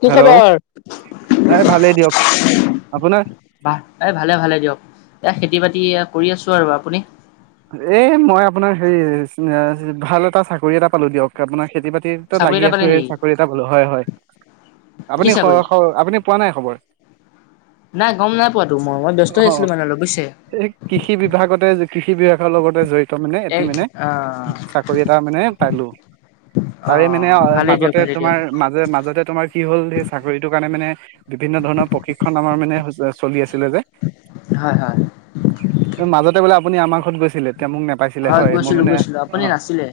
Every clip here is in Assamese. কি হেল্ল' খবৰ, এই ভালেই দিয়ক আপোনাৰ বা এই ভালে- ভালে দিয়ক, এ খেতি বাতি এয়া কৰি আছো আৰু আপুনি? এ মই আপোনাৰ হেৰি আ ভাল এটা চাকৰি এটা পালো দিয়ক আপোনাৰ খেতি বাতি -তো চাকৰি লাগি এটা আছো পালে এই নেকি? চাকৰি এটা বলো হয় হয়, কি আপুনি চাকৰি? খ-খ আপুনি পোৱা নাই খবৰ? নাই গম নাই পোৱাতো মই মই ব্যস্ত হৈ আছিলো অ মানে অলপ বুজিছে। এই কৃষি বিভাগতে কৃষি বিভাগৰ লগতে জৰি ত' মানে এটি এই মানে আহ চাকৰি এটা মানে পালো। তাৰে মানে অ' ভালেই দিয়ক মাজতে ভালেই দিয়ক তোমাৰ মাজে মাজতে তোমাৰ কি হ'ল সেই চাকৰিটোৰ কাৰণে মানে বিভিন্ন ধৰণৰ প্ৰশিক্ষন আমাৰ মানে চলি আছিলে যে, হয় হয়। গৈছি -ছিলে তেতিয়া মোক নোপাইছিলে হয় মই গৈছিলো মানে গৈছিলো অ আপুনি নাছিলে।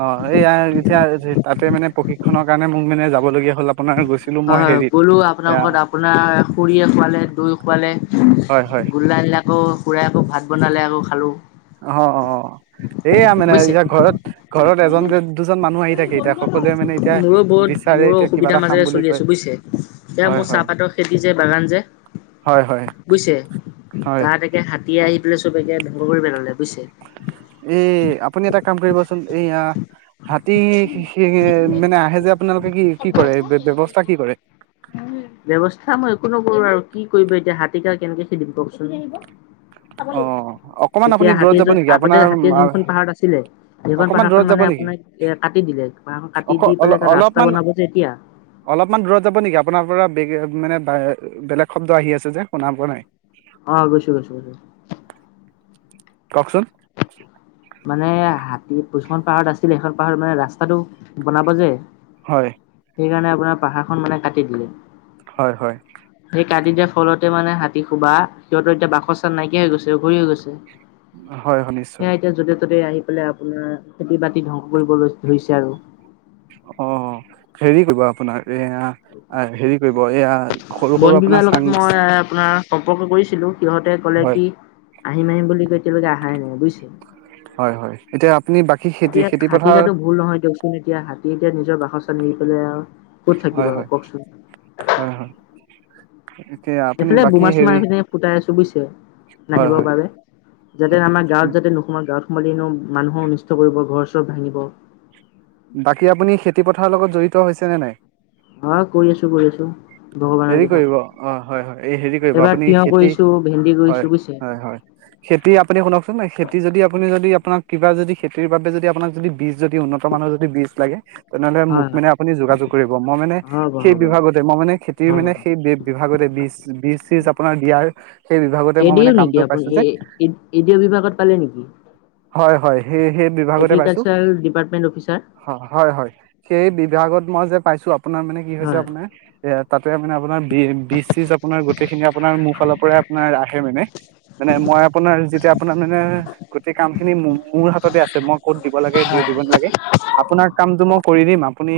অ এইয়া এতিয়া তাতে মানে প্ৰশিক্ষণৰ কাৰণে মোক মানে যাবলগীয়া হ'ল। আপোনাৰ গৈছিলো হয় মই হয় হেৰিত গ'লো আপোনাৰ এয়া ঘৰত আপোনাৰ খুৰীয়ে খুৱালে দৈ খুৱালে হয় হয় গোল্লা এইবিলাক আকৌ খুৰাই আকৌ ভাত বনালে আকৌ খালোঁ। অ অ এইয়া মানে বুজিছে। এতিয়া ঘৰত ঘৰত এজন যে দুজন মানুহ আহি থাকে এতিয়া সকলোৱে মানে এতিয়া মোৰো বহুত বিচাৰে মোৰো এতিয়া কিবা অসুবিধাৰ এটা খাম মাজেৰে বুলি চলি কয় আছোঁ বুইছে। এয়া হয় মোৰ হয় চাহপাতৰ খেতি যে বাগান যে হয় হয় বুইছে হয় তাত এতিয়া হাতী আহি পেলাই চব ধংস কৰি পেলালে। বুজিছে। এ আপুনি এটা কাম কৰিবচোন এয়া হাতী সেই মানে আহে যে আপোনালোকে কি কৰে ব্যৱস্থা কি কৰে ব্যৱস্থা মই একো নকৰো আৰু কি কৰিব এতিয়া হাতীক আৰু কেনেকে খেদিম কওকচোন। অ অকমান আপুনি তেতিয়া দূৰত হাতীয়ে যাব যত নেকি আগতে আপোনাৰ হাতীয়ে যোনখন পাহাৰ আছিলে সেইখন অকমান দূৰত পাহাৰখন যাব মানে নেকি আপোনাক এ কাটি দিলে পাহাৰ খন কাটি অক দি অল পেলাই তাত ৰাস্তা অলপমান বনাব যে এতিয়া অলপমান দূৰত যাব নিকি আপোনাৰ পৰা বেগ মানে বেলেগ শব্দ আহি আছে যে শুনা পোৱা নাই। অ গৈছোঁ গৈছোঁ গৈছোঁ কওকচোন। মানে হাতী যোনখন পাহাৰত আছিলে সেইখন পাহাৰত মানে ৰাস্তাটো বনাব যে, হয়। সেইকাৰণে আপোনাৰ পাহাৰখন মানে কাটি দিলে। হয় হয়। সেই কাটি দিয়াৰ ফলতে মানে হাতী শুবা সিহঁতৰ এতিয়া বাসস্হান নাইকিয়া হৈ গৈছে অঘৰী হৈ গৈছে। হয় হয়, নিশ্চয়। য'তে-ত'তে আহি পেলাই আপোনাৰ খেতি-বাতি ধ্বংস কৰিব লৈ ধৰিছে আৰু। অ', হেৰি কৰিবা আপোনাৰ এয়া, হেৰি কৰিব এয়া সৰু সৰু বন বিভা আপোনাৰ চাং লগত মই আপোনাৰ সম্পৰ্ক কৰিছিলোঁ, সিহঁতে কলে হয় কি আহিম আহিম বুলি কই এতিয়ালৈকে আহাই নাই বুজিছ হয় হয় এতিয়া আপুনি বাকী খেতি ইয়াত খেতি হাতী পথাৰ গাটো ভুল নহয় দিয়কচোন এতিয়া হাতী এতিয়া নিজৰ বাস ফচল হেৰি কৰিলে আৰু ক'ত থাকিব হয় আৰু হয় কওঁকচোন। হয় হয় এতিয়া আপুনি এইফালে বাকী বোমা-চোমা হেৰি এফিনে ফুটাই আছো বুজিছে হয় নাহিবৰ হয় বাবে, যাতে হয় আমাৰ গাঁৱত যাতে নোসোমাওক, গাঁৱত সোমালে ন মানুহৰ অনিষ্ট কৰিব, ঘৰ-চৰ ভাঙিব। বাকী আপুনি খেতি-পথাৰৰ লগত জড়িত হৈছে নে নাই? অ', কৰি আছো, কৰি আছো। ভগৱানৰ হেৰি কৃপাত। কৰিব, অ', হয় হয়। এই হেৰি কৰিব এইবাৰ আপুনি তিয়হ খেতি, কৰিছো ভেন্দি হয়, কৰিছো বুজিছে হয় হয়, খেতি আপুনি শুনকচোন, এই খেত খেতি যদি, আপুনি যদি আপোনাক কিবা যদি খেতিৰ বাবে যদি আপোনাক যদি বীজ যদি উন্নত মানৰ যদি বীজ লাগে, তেনেহ'লে মোক হয় হয়। মানে আপুনি যোগাযোগ কৰিব মই মানে হ'ব সেই হ'ব বিভাগতে, মই মানে খেত মি মানে হ'ব সেই বি-বিভাগতে বীজ, বীজ-চিজ আপোনাৰ দিয়াৰ সেই বিভাগতে এ মই ডি মানে অ' নেকি কামটো আপুনি পাইছোঁ যে। এ এ ডি অ' বিভাগত পালে নেকি? হয়, হয়। সেই, সেই বিভাগতে পাইছো, এগ্ৰিকালচাৰ ডিপাৰ্টমেণ্ট অফিচাৰ হ-হয়, হয়। সেই বিভাগত মই যে পাইছোঁ আপ আপোনাৰ মানে কি হৈছে, হয়। আপোনাৰ ইয়াত তে মানে আপোনাৰ বি, বীজ-চিজ আপোনাৰ গোটেই খিনি আপোনাৰ মোৰ ফালৰ পৰাই আপোনাৰ আহে মানে, মানে মই আপোনাৰ যেতিয়া আপোনাৰ মানে গোটেই কাম খিনি মো-মোৰ হাততে আছে, মই ক'ত দিব লাগে, যি হয় দিব নালাগে, আপোনাৰ কামটো মোক কৰি দিম, আপুনি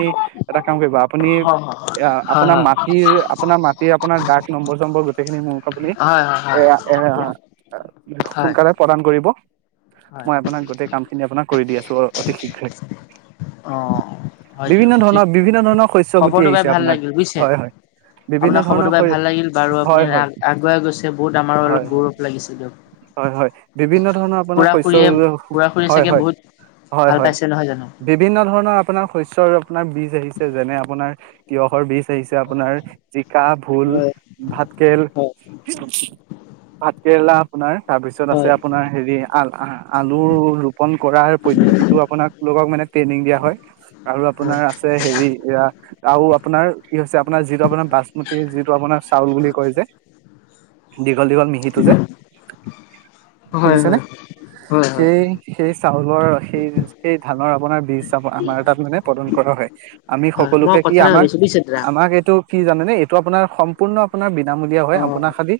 এটা কাম কৰিব, আপ আপুনি, হয় হয় আ হয় হয় আপোনাৰ মাট টিৰ আপোনাৰ মাটিৰ আপোনাৰ দাগ নম্বৰ-চম্বৰ গোটেইখিনি মোক আপুনি, হয় এয়া, এয়া অ'। হয় হয় সোনকালে প্ৰদান কৰিব। হয়। মই আপোনাক গোটেই কাম খিনি আপোনাক কৰি দি আছো, অ-অতি শীঘ্ৰে। অঁ হয় দিয়ক বিভিন্ন ঠিক ধৰণৰ, বিভিন্ন ধৰণৰ শস্য গুটি খবৰটো পাই আহিছে ভাল আপোনাৰ লাগিল বুজিছে হয়, হয়। বিভিন্ন আপোনাৰ ধৰণৰ খবৰটো পাই হয় ভাল লাগিল বাৰু, আপুনি হয় হয় আগুৱাই গৈছে বহুত! আমাৰো হয় অলপ হয় গৌৰৱ লাগিছে হয় হয় দিয়ক। বিভিন্ন ধৰণৰ আপোনাৰ খুৰা শস্য খুৰীয়ে ৰুলেও [unintelligible] খুৰা খুৰীয়ে হয়, চাগে হয়, বহুত হয়, ভাল হয়। পাইছে নহয় জানো বিভিন্ন ধৰণৰ আপোনাৰ শস্য আপোনাৰ বীজ আহিছে যেনে, আপোনাৰ তিয়ঁহৰ বীজ আহিছে আ পোনাৰ যি [unintelligible] কা, ভোল, হয় ভাতকেৰেলা। ভাতকেৰেলা আপোনাৰ তাৰপিছত আছে হয় হয় আপোনাৰ হেৰি, আল আলুৰ ৰোপণ কৰাৰ পদ্ধতিটো আপোনালোকক মানে ট্ৰেইনিং দিয়া হয় আৰু হয় আপোনাৰ আছে হেৰি এয়া আৰু আপোনাৰ কি হৈছে আপোনাৰ যিটো আপোনাৰ বাচমতি, যিটো আপোনাৰ চাউল বুলি কয় যে। [unintelligible] দীঘল-দীঘল মিহিটো যে, হয় হয় শুনিছেনে? হয় হয় হয়। সেই-সেই চাউলৰ সেই-সেই ধানৰ আপোনাৰ বীজ [unintelligible] আমাৰ তাত মানে প্ৰদান কৰা হয় আমি হয় মই সকলোকে কি কথা এটা ভাবিছো বুজিছে দাদা। আমাক-আমাক এই কি জানেনে, এইটো আপোনাৰ সম্পূৰ্ণ আপোনাৰ বিনামূলীয়া হয়। আপোনাৰ খালি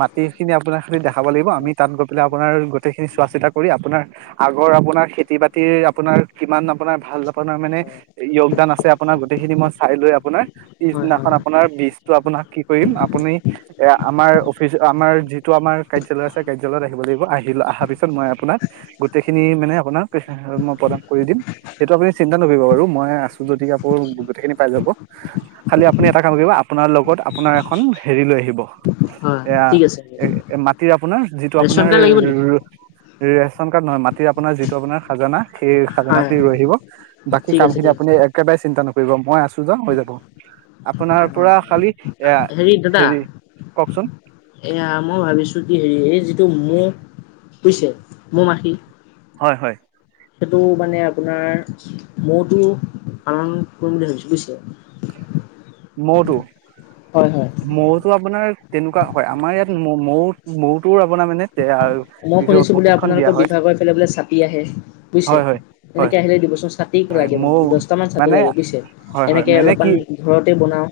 মাটিখিনি আপোনাক খালি দেখাব লাগিব, আমি তাত গৈ পেলাই আপোনাৰ গোটেইখিনি চোৱা-চিতা কৰি আপোনাৰ আগৰ আপোনাৰ খেতি-বাতিৰ আপোনাৰ কিমান আপোনাৰ ভাল আপোনাৰ মানে য়োগদান আছে, আপোনাৰ গোটেইখিনি মই চাই লৈ আপোনাৰ হয় হয় হয় পিছদিনাখন আপোনাৰ বীজতটো আপোনাক কি কৰিম আপুনি এ আমাৰ অফিচ আমাৰ যিটো আমাৰ কাৰ্যালয় আছে কাৰ্যালয়ত আহিব লাগিব, আহি অহা পিছত মই আপোনাক গোটেইখিনি মানে আপোনাক মই প্ৰদান কৰি দিম সেইটো আপুনি চিন্তা নকৰিব বাৰু মই আছোঁ যদি আপোৰ গোটেইখিনি পাই যাব। খালি আপুনি এটা কাম কৰিব আপোনাৰ লগত আপোনাৰ এখন হেৰি লৈ আহিব। হয় এয়া ঠিক আছে এ মাটিৰ আপোনাৰ যিটো ৰেচন আপোনাৰ কাৰ্ড লাগিব নেকি? ৰেচন কাৰ্ড নহয় মাত আপোনাৰ যিটো আপোনাৰ খাজানা সেই খাজানা হয় টি ৰৈ আহিব বাকী ঠিক কাম আছে খিনি ঠিক আপুনি আছে একেবাৰে চিন্তা নকৰ কৰিব মই আছোঁ যা হৈ যাব। আপোনাৰ অ পৰা খালি এয়া হেৰি, কওকচোন। তুমু বুজিছে মৌ মাখি। হয় হয়। সেইটো মানে আপোনাৰ মৌতো পালন কৰিম বুলি ভাবিছোঁ বুজিছে। মৌটো। হয় হয় মৌতটো আপোনাৰ তেনেকুৱা হয় আমাৰ ইয়াত ম-মৌ মৌটোৰ আপ মই শুনিছো বোলে দিয়া আপোনালোকৰ হয় বিভাগৰ পেলে বোলে চাপি আহে বুজিছে, হয় হয় হয় এনেকে আহিলে দিবচোন চা টিক হয় লাগে মৌ দহটামান চাট মানে লাগে বুজিছে? হয় হয় এনেকে মানে কি অলপমান ঘৰতে বনাওঁ।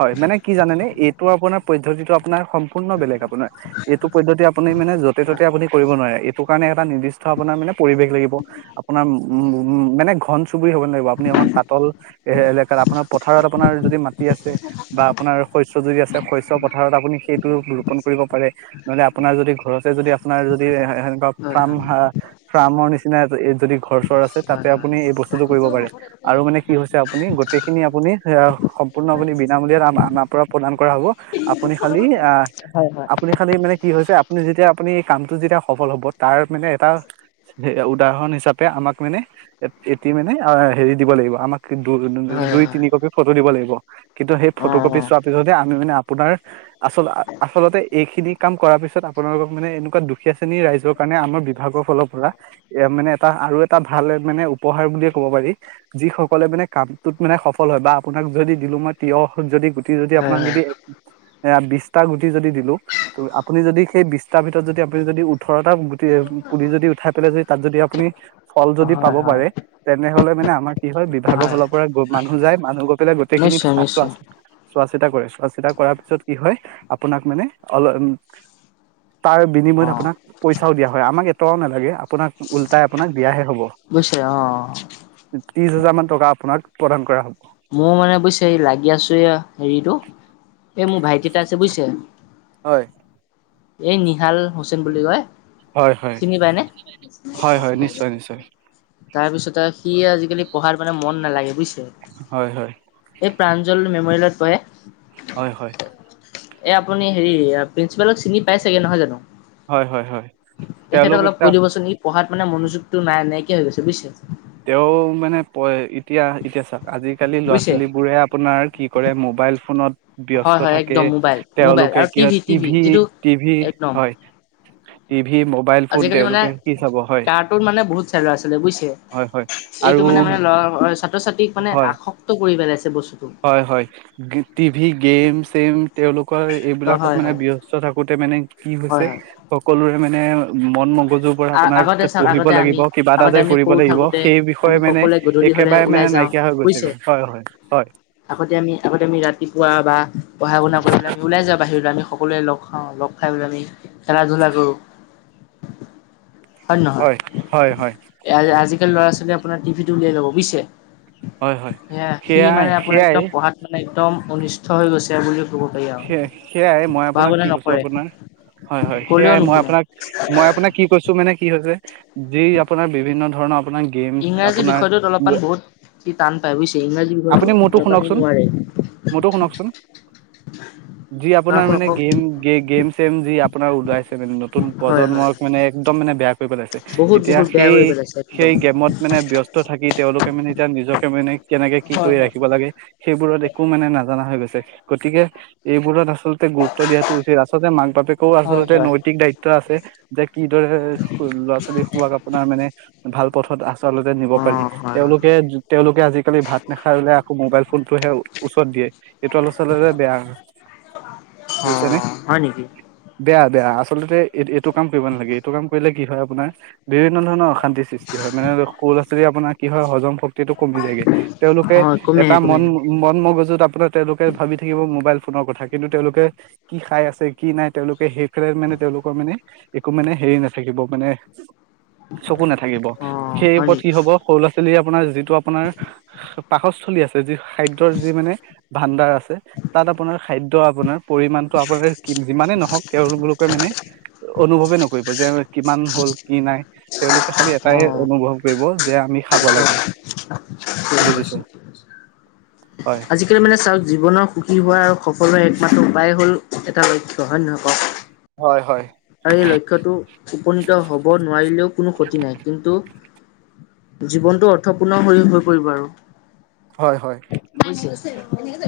হয়, মানে কি জানে নে, এইটো আপোনাৰ পদ্ধতিটো [unintelligible] সম্পূৰ্ণ বেলেগ আপোনাৰ, এইটো পদ্ধতি আপুনি মানে য'তে ত'তে হয় আপুনি কৰিব নোৱাৰে, এইটো কাৰণে এটা নিৰ্দিষ্ট আপোনাৰ মানে পৰিৱেশ লাগিব, আপোনাৰ উম, উম, মানে ঘন চুবুৰৰি হ'ব লাগিব, আপুনি এখন পাতল এ এলেকাত আপোনাৰ পথাৰত আপোনাৰ যদি মাটি আছে বা আপোনাৰ শস্য যদি আছে, শস্য পথাৰত আপুনি সেইটো ৰোপন কৰিব পাৰে, নহলে আপোনাৰ যদি, ঘৰতে যদি, আপোনাৰ যদি এহ এনেকুৱা হয় ফ্ৰাম হয় হা ফ্ৰামৰ নিচিনা এ যদি ঘৰ চৰ আছে, তাতে হয় হয়। আপুনি এই বস্তুতটো কৰিব পাৰে, আৰু মানে কি সাৰ হৈছে দিওঁ। আপুনি গোটেইখিনি আপুনি সেয়া সম্পূৰ্ণ বুলি বিনামূলীয়াত আ আমাৰ পৰা প্ৰদান কৰা হব, আপুনি খালি আহ হয় হয় আপুনি খালি মানে কি হৈছে আপুনি যেতিয়া আপুনি এই কামটো যেতিয়া সফল হ'ব, তাৰ মানে এটা উদাহৰণ হিচ হিচাপে, আমাক মানে ভেটি মানে আ হেৰি দিব লাগিব, আমাক দু দু হয় দুই হয় তিনি কপি ফটো দিব লাগিব। ব, কিন্তু সেই অ ফটো কপি চোৱাৰ পিছতহে, আমি মানে আ আপোনাৰ আচল আচলতে, এইখিনিক কাম কৰাৰ পিছত, আপোনালোকক মানে এনেকুৱা দুখীয়া শ্ৰেণী ৰাইজৰ কাৰণে, আমাৰ বিভাগৰ ফালৰ পৰা এ মানে আ আৰু এটা ভাল মানে উপহাৰ বুলিয়ে ক'ব পাৰি, যিসকলে মানে কামটোত মানে সফল হয় বা আপোনাক যদি দিলো মই তিয়হ যদি গোটেই যদি, হয় আপোনাক যদি এয়া বিছটা গু যদি দিলো, তো আপুনি যদি সেই বিচ তাৰ ভিতৰত যদি, আপুনি যদি উট ওঠৰটা গুটি, পুলি যদি উঠাই পেলাই যদি তাত যদি আপুনি ফল যদি পাব হয় হয় পাৰে, তেনেহলে মানে আমাৰ কি হয়, বিভাগৰ ফালৰ পৰা গৈ মানুহ যায়, মানুহ গৈ পেলাই গোটেইখিনি নিশ্চয় চাছ নিশ্চয় চোৱা চিতা কৰিছো। চোৱা চিতা কৰাৰ পিছত কি হয়, আপোনাক মানে অল উম। তাৰ অ বিনিময়ত আপোনাক পইচাও দিয়া হয়, আমাক ত' নালাগে। আপোনাক, উলটাই আপোনাক দিয়াহে হ'ব, বুজিছে অ দি হেজাৰমান টকা আপোনাক প্ৰদান কৰা, হ মোৰ মানে বুজিছে এই লাগি আছো এয়া হেৰিটো এ মোৰ ভাইটি এটা আছে বুইছে হয়। এই নিহাল হুছেইন বুলি কয়। হয় হয় চিনি পায়নে? হয় হয় নিশ্চয় নিশ্চয় তাৰ পিছতে সি আজিকালি পঢ়াৰ মানে মন নালাগে বুইছ ছে। হয় হয় এই প্ৰাঞ্জল মেমৰিয়েলত পঢ়ে। হয়, হয়। এ আপুনি হেৰি প্ৰিন্ঞ্চিপালক চিনি পাই চাগে নহয় জানো? হয়, হয়, হয়। তেখেতক তেওঁলোক অলপ এতিয়া কৈ দিবচোন ই পঢ়াত মানে মনোযোগটো নাই, নাইকিয়া হৈ গৈছে বুজিছে। তেওঁ মানে প, এতিয়া-এতিয়া চাওক আজিকালি বুজিছে ল'ৰা-ছোৱালীবোৰে আপোনাৰ কি কৰে মোবাইল ফোনত ব্যস্ত হয় হয় থাকে, একদম মোবাইল মোবাইল তেওঁলোকে আৰু কিয় টিভি টিভি যিটো টিভি-টিভি একদম হয়, টিভি, মোবাইল ফোন আজিকালি মানে তেওঁলোকে কি চাব হয়। কাৰ্টুন মানে বহুত চাই ল'ৰা ছোৱালীয়ে বুজিছে হয় হয় আৰু এইটো মানে-মানে ল'ৰা, ছাত্ৰ-ছাত্ৰীক মানে হয় আসক্ত কৰি পেলাইছে। এ বস্ হয়, হয়। গে-টিভি গেম-চেম তেওঁলোকৰ অ এইবিলাকত হয় মানে হয় ব্যস্ত থাকোঁতে মানে কি হয় হৈছে, হয় সকলোৰ মানে অ' মন-মগজুৰ পৰা আপোনাৰ আগতে চাওক পঢ়িব আগতে আমি লাগিব, কিবা এটা আগতে যে আমি কৰিব সৰু লাগিব। থাকোতে সেই আমি বিষয়ে মানে সকলোৱে গধূলি হলে একেবাৰে ওলাই মানে যাওঁ নাইকিয়া হৈ বুজিছে গৈছেগৈ। হয়, হয়, হয়। আগতে আমি, আগতে আমি ৰাতিপুৱা বা পঢ়-শুনালে কৰি পেলাই আমি ওলাই যাও বাহিৰলৈ। আমি সকলোৱে লগ খাও, লগ খাই পেলাই আমি খেলা-ধূলা কৰো। হয়নে নহয়? হয় হয় হয় এ আ-আজি ল'ৰা-ছোৱালীয়ে আপোনাৰ টিভি উলিয়াই ল'ব বুইছে। হয় হয় সেয়া সি সেয়াই মানে আপোনাৰ সেয়াই একদম পঢ়াত মানে একদম অনিষ্ঠ হৈ গৈছে বুলি সেয়-সেয়াই মই আপোনাক কি কৈছো, নকৰে, আপোনাৰ হয়, হয়। ক'লেও সেয়াই মই নুশুনে। আপোনাক মই আপোনাক কি কৈছো, মানে কি হৈছে যি আপোনাৰ বিভিন্ন ধৰণৰ আপোনাৰ গেমছ ইংৰাজী আপোনাৰ বিষয়টোত অলপমান বহুত সি টান পায় বুজছে, ইংৰাজী বিষয়টো আপুনি মোৰতো অলপমান সি শুনকচোন নোৱাৰে। মোৰতো শুনকচোন যি আপোনাৰ মানে গেম গে গেম চেম যি আপোনাৰ ওলাইছে, মানে নতুন হয় হয়, প্ৰজন্মক মানে একদম মানে বেয়া কৰি পেলাইছে, বহুত এতিয়া বহুত বেয়া সেই কৰি পেলাইছে একদম। সেই গেমত মানে ব্যস্ত থাকি তেওঁলোক [unintelligible] এতিয়া নিজকেে কেনেকে কি হয় কৰি হয়, ৰাখিব লাগে সেইবোৰত একো মানে নাজানা হৈ গৈছে। গতিকে এইবোৰত আচলতে গুৰুত্ব দিয়াটো উচিত। আচলতে মাক বাপেকেও হয় আচলতে হয়। নৈতিক দায়িত্ব আছে, যে কিদৰে ল'ৰা-ছোৱালী খুৱাক আপোনাৰ মানে ভাল পথত, আছে। চলতে নিব পাৰি। অ' হয় হয়, তেওঁলোকে-তেওঁলোকে আজিকালি ভাত নাখাইলে আকৌ মোবাইল ফোনতটোহে ওচৰত দিয়ে। এইটো আলচাললে বেয়া হয়। অ, হয় নেকি? বেয়া বেয়া আচলতে এই এইটো কাম কৰিব নালাগে, এইটো কাম কৰিলে কি হয় আপোনাৰ দু বিভিন্ন ধৰণৰ অশান্তিৰ সৃষ্টি হয়, মানে সৰু লৰা-ছোৱালী আপোনাৰ কি হয়, হজম শ [unintelligible] টো কমি যায়গে। তেওঁলোকে অ' কমি এটা আহে কমি আহে। মন-মন মগজুত আপোনাৰ তেওঁলোকে ভাবি থাকিব মোবাইল লৰ কথা কিন্তু, তেওঁলোকে কি খাই আছে, কি নাই, তেওঁলোকে সেই [unintelligible] মানে তেওঁলোকৰ মানে একো মানে হেৰি নাথাকিব মানে চকু নাথাকিব। অ' সেই হয় ওপৰত কি নেকি? হ'ব সৰু ল'ৰা-ছোৱালী [inaudible] তো আপোনাৰ পাকস্থলী আছে যি খাদ্যৰ যি মানে ভাণ্ডাৰ আছে, তাত আপোনাৰ খাদ্য, আপোনাৰ পৰিমাণটো আপোনাৰ যিমানেই নহওক- তেওঁললোক [unintelligible] মানে অনুভৱেই নকৰিব, যে কিমান হ'ল, কি নাই তেওঁলোকে খালি এটাই অ' অনুভৱ কৰিব, যে আমি খাব লাগে, হয়। ঠিক বুজিছে। আছে। হয় আজিকালি মানে চাওক জীৱনৰ সুখী হোৱাৰো সকলোৰে একমত্ৰ উপায় হ'ল ও এটা লক্ষ্য, হয় নহয়, কওক। হয়, হয়। আৰু এই লক্ষ্যটো উপনীত হ'ব নোৱাৰিলেও কোনো ক্ষতি নাই, কিন্তু জীৱনটো অৰ্থপূৰ্ণ হৈ, হৈ পৰিব আৰু। হয়, হয়। [inaudible]